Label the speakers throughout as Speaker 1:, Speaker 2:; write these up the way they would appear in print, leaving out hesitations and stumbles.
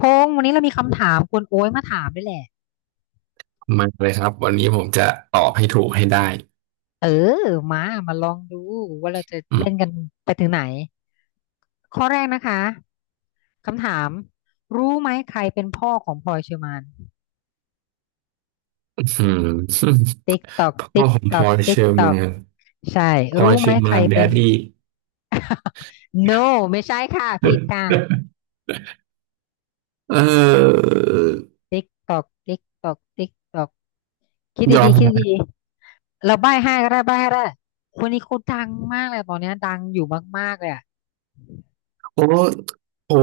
Speaker 1: พงษ์วันนี้เรามีคำถามคุณโอ้ยมาถามด้วยแหละ
Speaker 2: มาเลยครับวันนี้ผมจะตอบให้ถูกให้ได้
Speaker 1: เออมาลองดูว่าเราจะ
Speaker 2: อื
Speaker 1: เล่น
Speaker 2: ม
Speaker 1: กันไปถึงไหนข้อแรกนะคะคำถามรู้ไหมใครเป็นพ่อของพลอยเชอร์มาน
Speaker 2: อืม
Speaker 1: ติ๊กตอก
Speaker 2: พ่อ
Speaker 1: ติ๊ก
Speaker 2: ของ
Speaker 1: ต
Speaker 2: พ
Speaker 1: อ
Speaker 2: ล
Speaker 1: ก
Speaker 2: อยเช
Speaker 1: ติ๊ก
Speaker 2: อร์
Speaker 1: ตอ
Speaker 2: แมา
Speaker 1: ก
Speaker 2: น
Speaker 1: ใช่
Speaker 2: พลอ
Speaker 1: รู้
Speaker 2: ยเช
Speaker 1: ไหม
Speaker 2: อร์
Speaker 1: ใค
Speaker 2: แมา
Speaker 1: ร
Speaker 2: นแด
Speaker 1: เป็น
Speaker 2: ดดี้
Speaker 1: no ไม่ใช่ค่ะผิดค่ะ
Speaker 2: เออ
Speaker 1: ติ๊กตอกติ๊กตอกติ๊กตอกคิด
Speaker 2: ยอ
Speaker 1: ดี
Speaker 2: ม
Speaker 1: ๆคิด
Speaker 2: นะ
Speaker 1: ดีๆเราใบ้ให้ก็ได้ใบ้ให้ก็ได้คนนี้เขาดังมากเลยตอนเนี้ยดังอยู่มากๆเลยอะ
Speaker 2: โอ้โห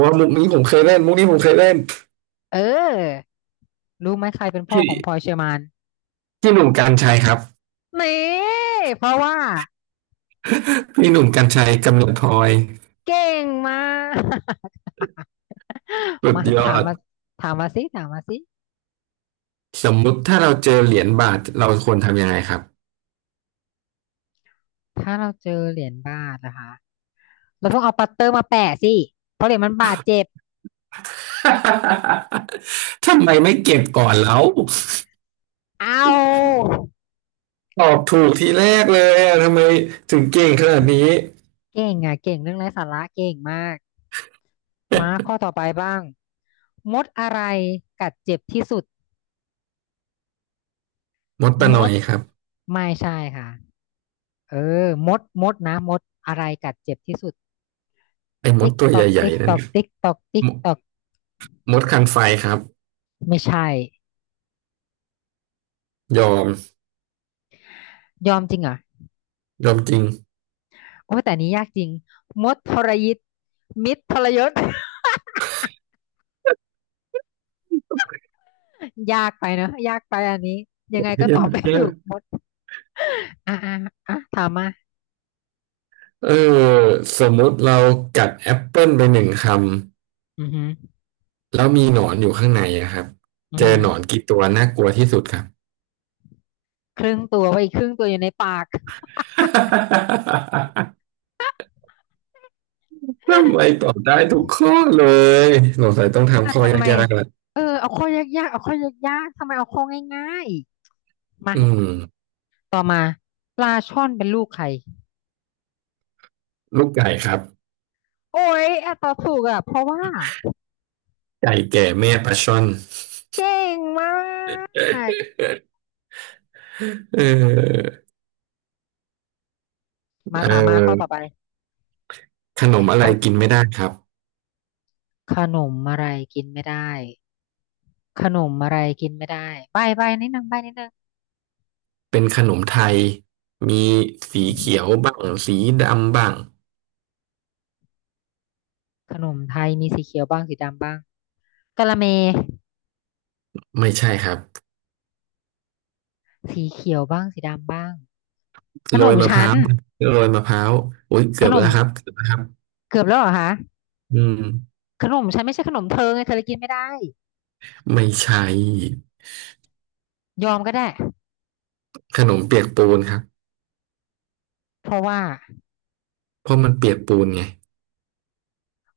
Speaker 2: มุกนี้ผมเคยเล่นมุกนี้ผมเคยเล่น
Speaker 1: เออ รู้ไหมใครเป็นพ่อ
Speaker 2: พี่
Speaker 1: ของพลอยเชอร์แมน
Speaker 2: พี่หนุ่มกรรชัยครับ
Speaker 1: นี่เพราะว่า
Speaker 2: พี่หนุ่มกรรชัยกำเนิดพลอย
Speaker 1: เก่งมาก
Speaker 2: สุ ด
Speaker 1: มา
Speaker 2: ยอ
Speaker 1: ถาม
Speaker 2: ด
Speaker 1: มาถามมาสิถามมาสิ
Speaker 2: สมมุติถ้าเราเจอเหรียญบาทเราควรทำยังไงครับ
Speaker 1: ถ้าเราเจอเหรียญบาทนะคะเราต้องเอาปัตเตอร์มาแปะสิเพราะเหรียญมันบาดเจ็บ
Speaker 2: ทำไมไม่เก็บก่อนแล้ว
Speaker 1: เอา
Speaker 2: ตอบถูกทีแรกเลยอะทำไมถึงเก่งขนาดนี้
Speaker 1: เก่งอ่ะเก่งเรื่องไร้สาระเก่งมากมาข้อต่อไปบ้างมดอะไรกัดเจ็บที่สุด
Speaker 2: มดตะ
Speaker 1: ม
Speaker 2: นอ
Speaker 1: ด
Speaker 2: ยครับ
Speaker 1: ไม่ใช่ค่ะเออมดนะมดอะไรกัดเจ็บที่สุด
Speaker 2: ไอ้มด
Speaker 1: ติ๊ก
Speaker 2: ตัว
Speaker 1: ตอก
Speaker 2: ใหญ่
Speaker 1: ติ๊ก
Speaker 2: ๆนั่
Speaker 1: ต
Speaker 2: น
Speaker 1: อกติ๊กตอกติ๊ก
Speaker 2: ม
Speaker 1: ตอก
Speaker 2: มดคันไฟครับ
Speaker 1: ไม่ใช่
Speaker 2: ยอม
Speaker 1: ยอมจริงเหรอ
Speaker 2: ยอมจริง
Speaker 1: โอ้แต่อันนี้ยากจริงมดทรยิตมิตรทรยศ ยากไปเนอะยากไปอันนี้ยังไงก็ต
Speaker 2: ยา
Speaker 1: อบ
Speaker 2: ก
Speaker 1: ไม่
Speaker 2: ยา
Speaker 1: ถูก
Speaker 2: ก
Speaker 1: มดอ่ะอ่ะอ่ะถามมา
Speaker 2: เออสมมติเรากัดแอปเปิลไปหนึ่งค
Speaker 1: อือหือ
Speaker 2: ำแล้วมีหนอนอยู่ข้างในอะครับ
Speaker 1: อือ
Speaker 2: เจอ
Speaker 1: หือ
Speaker 2: หนอนกี่ตัวน่ากลัวที่สุดครับ
Speaker 1: ครึ่งตัวไว้อีกครึ่งตัวอยู่ในปาก
Speaker 2: ทำไมตอบได้ทุกข้อเลยสงสัยต้อง
Speaker 1: อ่ะ
Speaker 2: ทำข้อ
Speaker 1: ทำไม
Speaker 2: ยากๆละ
Speaker 1: เออเอาข้อยากๆเอาข้อยากๆทำไมเอาข้อง่ายๆมา
Speaker 2: อืม
Speaker 1: ต่อมาปลาช่อนเป็นลูกใคร
Speaker 2: ลูกไก่ครับ
Speaker 1: โอ้ยอ่ะตอบถูกอ่ะเพราะว่า
Speaker 2: ไก่แก่แม่ปลาช่อน
Speaker 1: เก่งมาก
Speaker 2: เออ
Speaker 1: มา
Speaker 2: เอ่
Speaker 1: ถามมาข้อต่อไป
Speaker 2: อขนมอะไร
Speaker 1: เอา
Speaker 2: กินไม่ได้ครับ
Speaker 1: ขนมอะไรกินไม่ได้ ขนมอะไรกินไม่ได้ใบใบนิดนึงใบนิดนึง
Speaker 2: เป็นขนมไทยมีสีเขียวบ้างสีดำบ้าง
Speaker 1: ขนมไทยมีสีเขียวบ้างสีดำบ้างกะละเม
Speaker 2: ไม่ใช่ครับ
Speaker 1: สีเขียวบ้างสีดำบ้างข
Speaker 2: โร
Speaker 1: น
Speaker 2: ย
Speaker 1: ม
Speaker 2: มะพ
Speaker 1: ชั้
Speaker 2: ร้า
Speaker 1: น
Speaker 2: วโรยมะพร้าวโอ้ย
Speaker 1: ข
Speaker 2: เกือบ
Speaker 1: นม
Speaker 2: แล้วครับเกือบแล้วครับ
Speaker 1: เกือบแล้วเหรอคะ
Speaker 2: อืม
Speaker 1: ขนมชั้นไม่ใช่ขนมเธอไงเธอเลยกินไม่ได้
Speaker 2: ไม่ใช่
Speaker 1: ยอมก็ได้
Speaker 2: ขนมเปียกปูนครับ
Speaker 1: เพราะว่า
Speaker 2: เพราะมันเปียกปูนไง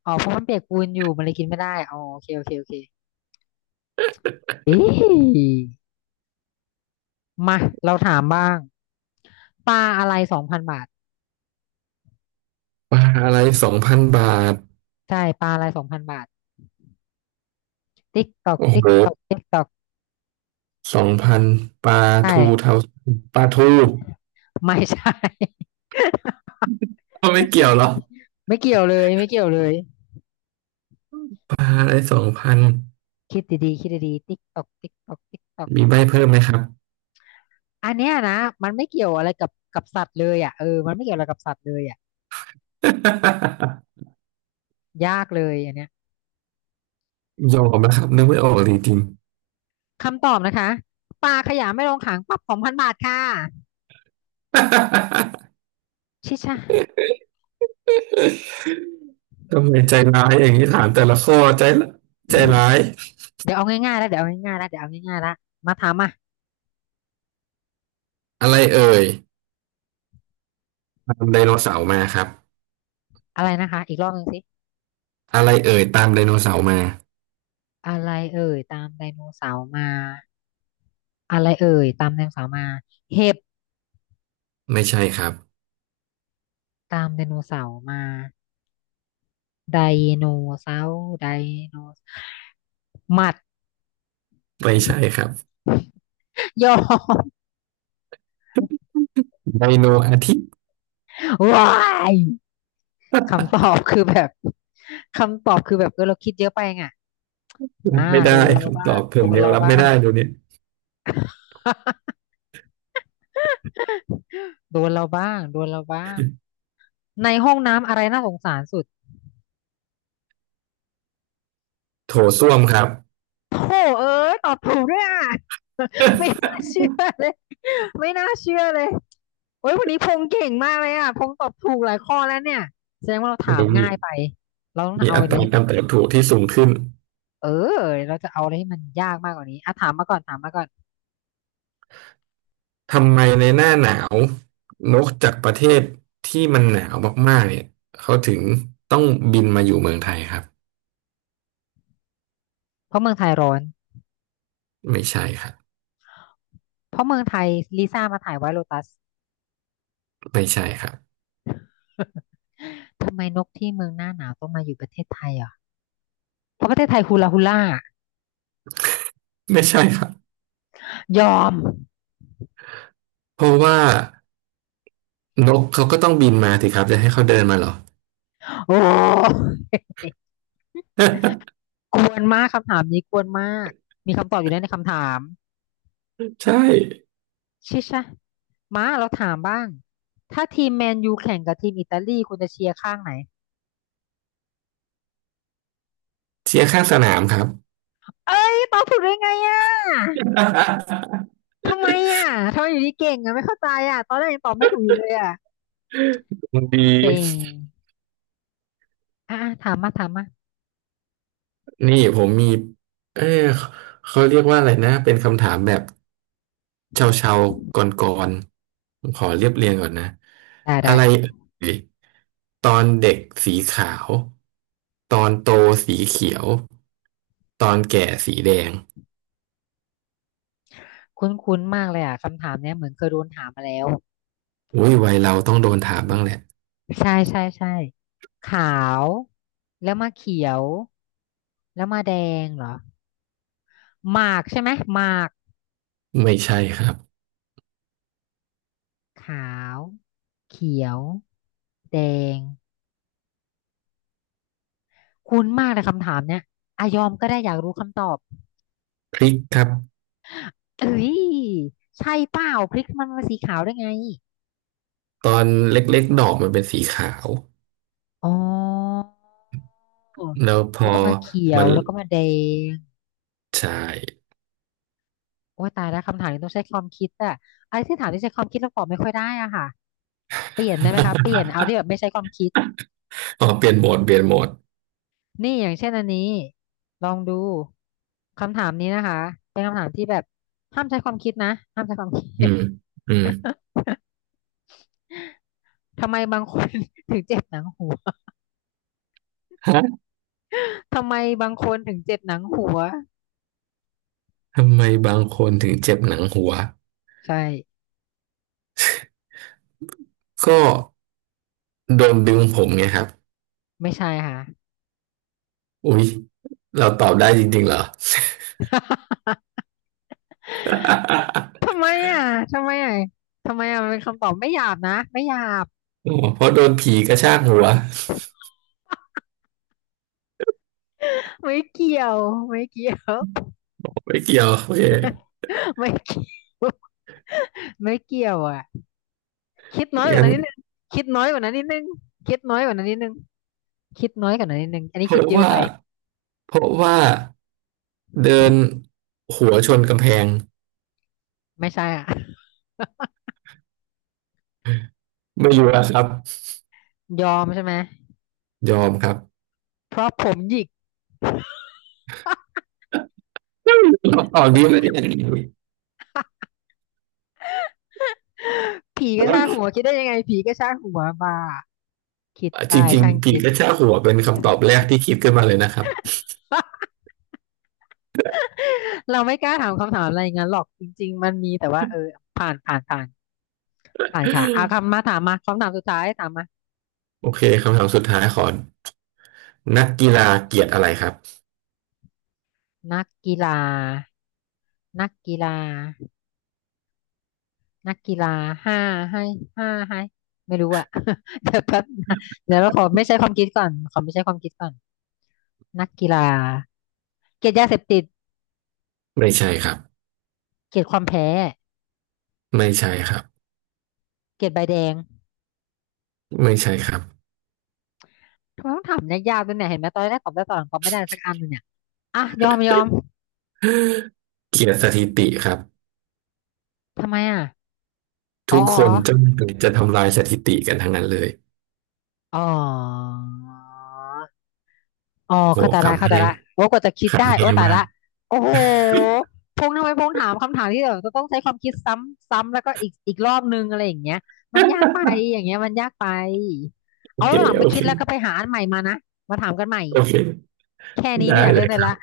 Speaker 1: อ๋อเพราะมันเปียกปูนอยู่มันเลยกินไม่ได้อ๋อโอเคโอเคโอเคเอ๊ะมาเราถามบ้างปลาอะไรสองพันบาท
Speaker 2: ปลาอะไรสองพันบาท
Speaker 1: ใช่ปลาอะไรสองพันบาทติ๊กตอก
Speaker 2: โอ้
Speaker 1: ติ๊ก
Speaker 2: โห
Speaker 1: ตอกติ๊กตอก
Speaker 2: สองพันปลา
Speaker 1: ใช่
Speaker 2: ทูเทาปลาทู
Speaker 1: ไม่ใช่
Speaker 2: ก็ไม่เกี่ยวหรอ
Speaker 1: ไม่เกี่ยวเลยไม่เกี่ยวเลย
Speaker 2: ปลาอะไรสองพัน
Speaker 1: คิดดีๆคิดดีๆติ๊กตอกติ๊กตอกติ๊กตอก
Speaker 2: มีใบเพิ่มไหมครับ
Speaker 1: อันเนี้ยนะมันไม่เกี่ยวอะไรกับสัตว์เลยอ่ะเออมันไม่เกี่ยวอะไรกับสัตว์เลยอ่ะ ยากเลยอันเนี้ย
Speaker 2: ยอมนะครับนึกไม่ออกจริง
Speaker 1: คำตอบนะคะปลาขยะไม่ลงหางปรับสองพันบาทค่ะ
Speaker 2: ๆ
Speaker 1: ชิชะ
Speaker 2: ทำไมใจร้ายอย่างนี้ถามแต่ละข้อใจละใจร้าย
Speaker 1: เดี๋ยวเอาง่ายๆแล้วเดี๋ยวเอาง่ายๆแล้วเดี๋ยวเอาง่ายๆแล้วมาถามอ่ะ
Speaker 2: อะไรเอ่ยตามไดโนเสาร์มาครับ
Speaker 1: อะไรนะคะอีกรอบหนึ่งสิ
Speaker 2: อะไรเอ่ยตามไดโนเสาร์มา
Speaker 1: อะไรเอ่ยตามไดโนเสาร์มาอะไรเอ่ยตามไดโนเสาร์มาเห็บ
Speaker 2: ไม่ใช่ครับ
Speaker 1: ตามไดโนเสาร์มาไดโนเสาร์ไดโนหมัด
Speaker 2: ไม่ใช่ครับ
Speaker 1: ยอ
Speaker 2: ไดโนอาทิตย์
Speaker 1: ว้ายคำตอบคือแบบคำตอบคือแบบเออเราคิดเยอะไปไง
Speaker 2: รั
Speaker 1: อ่า
Speaker 2: บไม่ได้
Speaker 1: โดนเรา
Speaker 2: คำ
Speaker 1: บ้า
Speaker 2: ตอ
Speaker 1: ง
Speaker 2: บผ
Speaker 1: โด
Speaker 2: ม
Speaker 1: น
Speaker 2: ยัง
Speaker 1: เรา
Speaker 2: รับ
Speaker 1: บ้า
Speaker 2: ไม่
Speaker 1: ง
Speaker 2: ได้เดูเนี่ย
Speaker 1: โดนเราบ้างโดนเราบ้างในห้องน้ำอะไรน่าสงสารสุด
Speaker 2: โถส้วมครับ
Speaker 1: โธ่เอ้ยตอบถูกด้วยอ่ะ ไม่ น่าเชื่อเลยไม่น่าเชื่อเลยโอ้ยวันนี้พงเก่งมากเลยอ่ะพงตอบถูกหลายข้อแล้วเนี่ยแสดงว่าเรา
Speaker 2: แต่
Speaker 1: ถาม
Speaker 2: ก็มี
Speaker 1: ง่ายไปเราต้อง
Speaker 2: มี
Speaker 1: เอา
Speaker 2: อั
Speaker 1: อะ
Speaker 2: ต
Speaker 1: ไร
Speaker 2: รากา
Speaker 1: ให้
Speaker 2: รเติบโตที่สูงขึ้น
Speaker 1: เออเราจะเอาอะไรให้มันยากมากกว่านี้อ่ะถามมาก่อนถามมาก่อน
Speaker 2: ทำไมในหน้าหนาวนกจากประเทศที่มันหนาวมากๆเนี่ยเขาถึงต้องบินมาอยู่เมืองไทยครับ
Speaker 1: เพราะเมืองไทยร้อน
Speaker 2: ไม่ใช่ครับ
Speaker 1: เพราะเมืองไทยลิซ่ามาถ่ายไวท์โลตัส
Speaker 2: ไม่ใช่ครับ
Speaker 1: ทำไมนกที่เมืองหน้าหนาวต้องมาอยู่ประเทศไทยอ่ะเพราะประเทศไทยฮูลาฮูล่า
Speaker 2: ไม่ใช่ครับ
Speaker 1: ยอม
Speaker 2: เพราะว่านกเขาก็ต้องบินมาสิครับจะให้เขาเดินมาเหรอ
Speaker 1: โอ้ กวนมากคำถามนี้กวนมากมีคำตอบอยู่แล้วในคำถาม
Speaker 2: ใช่
Speaker 1: ชิชะมาเราถามบ้างถ้าทีมแมนยูแข่งกับทีมอิตาลีคุณจะเชียร์ข้างไหน
Speaker 2: เชียร์ข้างสนามครับ
Speaker 1: เอ้ยตอบถูกได้ไงอ่ะทำไมอ่ะทำไมอยู่ดีเก่งอ่ะไม่เข้าใจอ่ะตอนแรกยังตอบไม่ถูกอยู่เลยอ่ะ
Speaker 2: ดี
Speaker 1: เซ็งอ่ะอ่ะถามมาถามมา
Speaker 2: นี่ผมมีเออเขาเรียกว่าอะไรนะเป็นคำถามแบบเชาเชาก่อนๆผมขอเรียบเรียงก่อนนะ
Speaker 1: ได้
Speaker 2: อะ
Speaker 1: ได้
Speaker 2: ไรเอ่ยตอนเด็กสีขาวตอนโตสีเขียวตอนแก่สีแดง
Speaker 1: คุ้นๆมากเลยอ่ะคำถามเนี้ยเหมือนเคยโดนถามมาแล้ว
Speaker 2: อุ้ยวัยเราต้องโดนถามบ้างแหละ
Speaker 1: ใช่ใช่ใช่ขาวแล้วมาเขียวแล้วมาแดงเหรอหมากใช่ไหมหมาก
Speaker 2: ไม่ใช่ครับ
Speaker 1: ขาวเขียวแดงคุ้นมากเลยคำถามเนี้ยอายอมก็ได้อยากรู้คำตอบ
Speaker 2: พริกครับ
Speaker 1: เอ้ยใช่เปล่าพริกมันมาสีขาวได้ไง
Speaker 2: ตอนเล็กๆดอกมันเป็นสีขาว
Speaker 1: อ๋อ
Speaker 2: แล้วพอ
Speaker 1: แล้วก็มาเขีย
Speaker 2: มั
Speaker 1: ว
Speaker 2: น
Speaker 1: แล้วก็มาแดง
Speaker 2: ใช่
Speaker 1: โอ้ยตายแล้วคำถามนี้ต้องใช้ความคิดอะอะไรที่ถามที่ใช้ความคิดเราตอบไม่ค่อยได้อะค่ะเปลี่ยนได้ไหมคะเปลี่ยน เอาที่แบบไม่ใช้ความคิด
Speaker 2: อ๋อเปลี่ยนโหมดเปลี่ยนโหมด
Speaker 1: นี่อย่างเช่นอันนี้ลองดูคำถามนี้นะคะเป็นคำถามที่แบบห้ามใช้ความคิดนะห้ามใช้ความค
Speaker 2: อื
Speaker 1: ิด
Speaker 2: มอืม
Speaker 1: ทำไมบางคน ถึงเจ็บหนังหัว
Speaker 2: ฮะ
Speaker 1: ทำไมบางคนถึงเจ็บหนังหัว
Speaker 2: ทำไมบางคนถึงเจ็บหนังหัว
Speaker 1: ใช่
Speaker 2: ก็โดนดึงผมไงครับ
Speaker 1: ไม่ใช่ค่ะ
Speaker 2: อุ๊ยเราตอบได้จริงๆเหรอ
Speaker 1: ทำ ไมอ่ะทำไมอ่ะทำไมอ่ะมันเป็นคำตอบไม่หยาบนะไม่หยาบ
Speaker 2: อ๋อเพราะโดนผีกระชากหัว
Speaker 1: ไม่เกี่ยวไม่เกี่ยว
Speaker 2: ไม่เกี่ยวโอเค
Speaker 1: ไม่เกี่ยว ไม่เกี่ยวอ่ะคิดน้อยกว่า
Speaker 2: งั้
Speaker 1: นั้
Speaker 2: น
Speaker 1: นนิดนึงคิดน้อยกว่านั้นนิดนึงคิดน้อยกว่านั้นนิดนึงคิดน้อยกว่านั้นนิดนึงอันนี้
Speaker 2: เพ
Speaker 1: คิด
Speaker 2: ราะ
Speaker 1: เยอะ
Speaker 2: ว่า
Speaker 1: ไป
Speaker 2: เพราะว่า เดินหัวชนกำแพง
Speaker 1: ไม่ใช่อ่ะ
Speaker 2: ไม่รู้อะครับ
Speaker 1: ยอมใช่ไหม
Speaker 2: ยอมครับ
Speaker 1: เพราะผมหยิก
Speaker 2: คำตอบนี้ไม่ได้
Speaker 1: ผีก็ช่างหัวคิดได้ยังไงผีก็ช่างหัวบ้าคิด
Speaker 2: จ
Speaker 1: ตาย
Speaker 2: ริง
Speaker 1: ช่าง
Speaker 2: ๆผี
Speaker 1: คิด
Speaker 2: กระชากหัวเป็นคำตอบแรกที่คิดขึ้นมาเลยนะครับ
Speaker 1: เราไม่กล้าถามคำถามอะไรอย่างนั้นหรอกจริงๆมันมีแต่ว่าเออผ่านผ่านผ่านผ่านค่ะเอาคำมาถามมาคำถามสุดท้ายถามมา
Speaker 2: โอเคคำถามสุดท้ายขอนักกีฬาเกลียดอะไรครับ
Speaker 1: นักกีฬานักกีฬา นักกีฬาห้าให้ห้าให้ไม่รู้อะ เดี๋ยวแป๊บนะเดี๋ยวเราขอไม่ใช้ความคิดก่อนขอไม่ใช้ความคิดก่อนนักกีฬาเกลียดยาเสพติด
Speaker 2: ไม่ใช่ครับ
Speaker 1: เกลียดความแพ้
Speaker 2: ไม่ใช่ครับ
Speaker 1: เกลียดใบแดง
Speaker 2: ไม่ใช่ครับ
Speaker 1: ทำไมต้องถามยากๆด้วยเนี่ยเห็นไหมตอนแรกตอบได้ตอนหลังตอบไม่ได้สักอันเลยเนี่ยอ่ะยอมยอม
Speaker 2: เกลียดสถิติครับ
Speaker 1: ทำไมอ่ะอ๋อ
Speaker 2: ทุกคนจะจะทำลายสถิติกันทั้งนั้นเลย
Speaker 1: อ๋ออ๋อ อ๋อ
Speaker 2: โห
Speaker 1: เข้าใจละ
Speaker 2: ขำ
Speaker 1: เข้าใจ
Speaker 2: แห้ง
Speaker 1: ละว่ากว่าจะคิดได้
Speaker 2: ขำ
Speaker 1: โอ้
Speaker 2: แห้ง
Speaker 1: ตาย
Speaker 2: มาก
Speaker 1: ละโอ้โหพงษ์ทำไมพงษ์ถามคำถามที่แบบจะต้องใช้ความคิดซ้ำซ้ำแล้วก็อีกรอบนึงอะไรอย่างเงี้ยมันยากไปอย่างเงี้ยมันยากไป
Speaker 2: โอ
Speaker 1: เอา
Speaker 2: เค
Speaker 1: หลังไป
Speaker 2: โอ
Speaker 1: คิ
Speaker 2: เค
Speaker 1: ดแล้วก็ไปหาอันใหม่มานะมาถามกันใหม่
Speaker 2: โอเค
Speaker 1: แค่นี้ไม่
Speaker 2: ได้
Speaker 1: อยาก
Speaker 2: เล
Speaker 1: เล่น
Speaker 2: ย
Speaker 1: เล
Speaker 2: ค
Speaker 1: ย
Speaker 2: รั
Speaker 1: ละ
Speaker 2: บ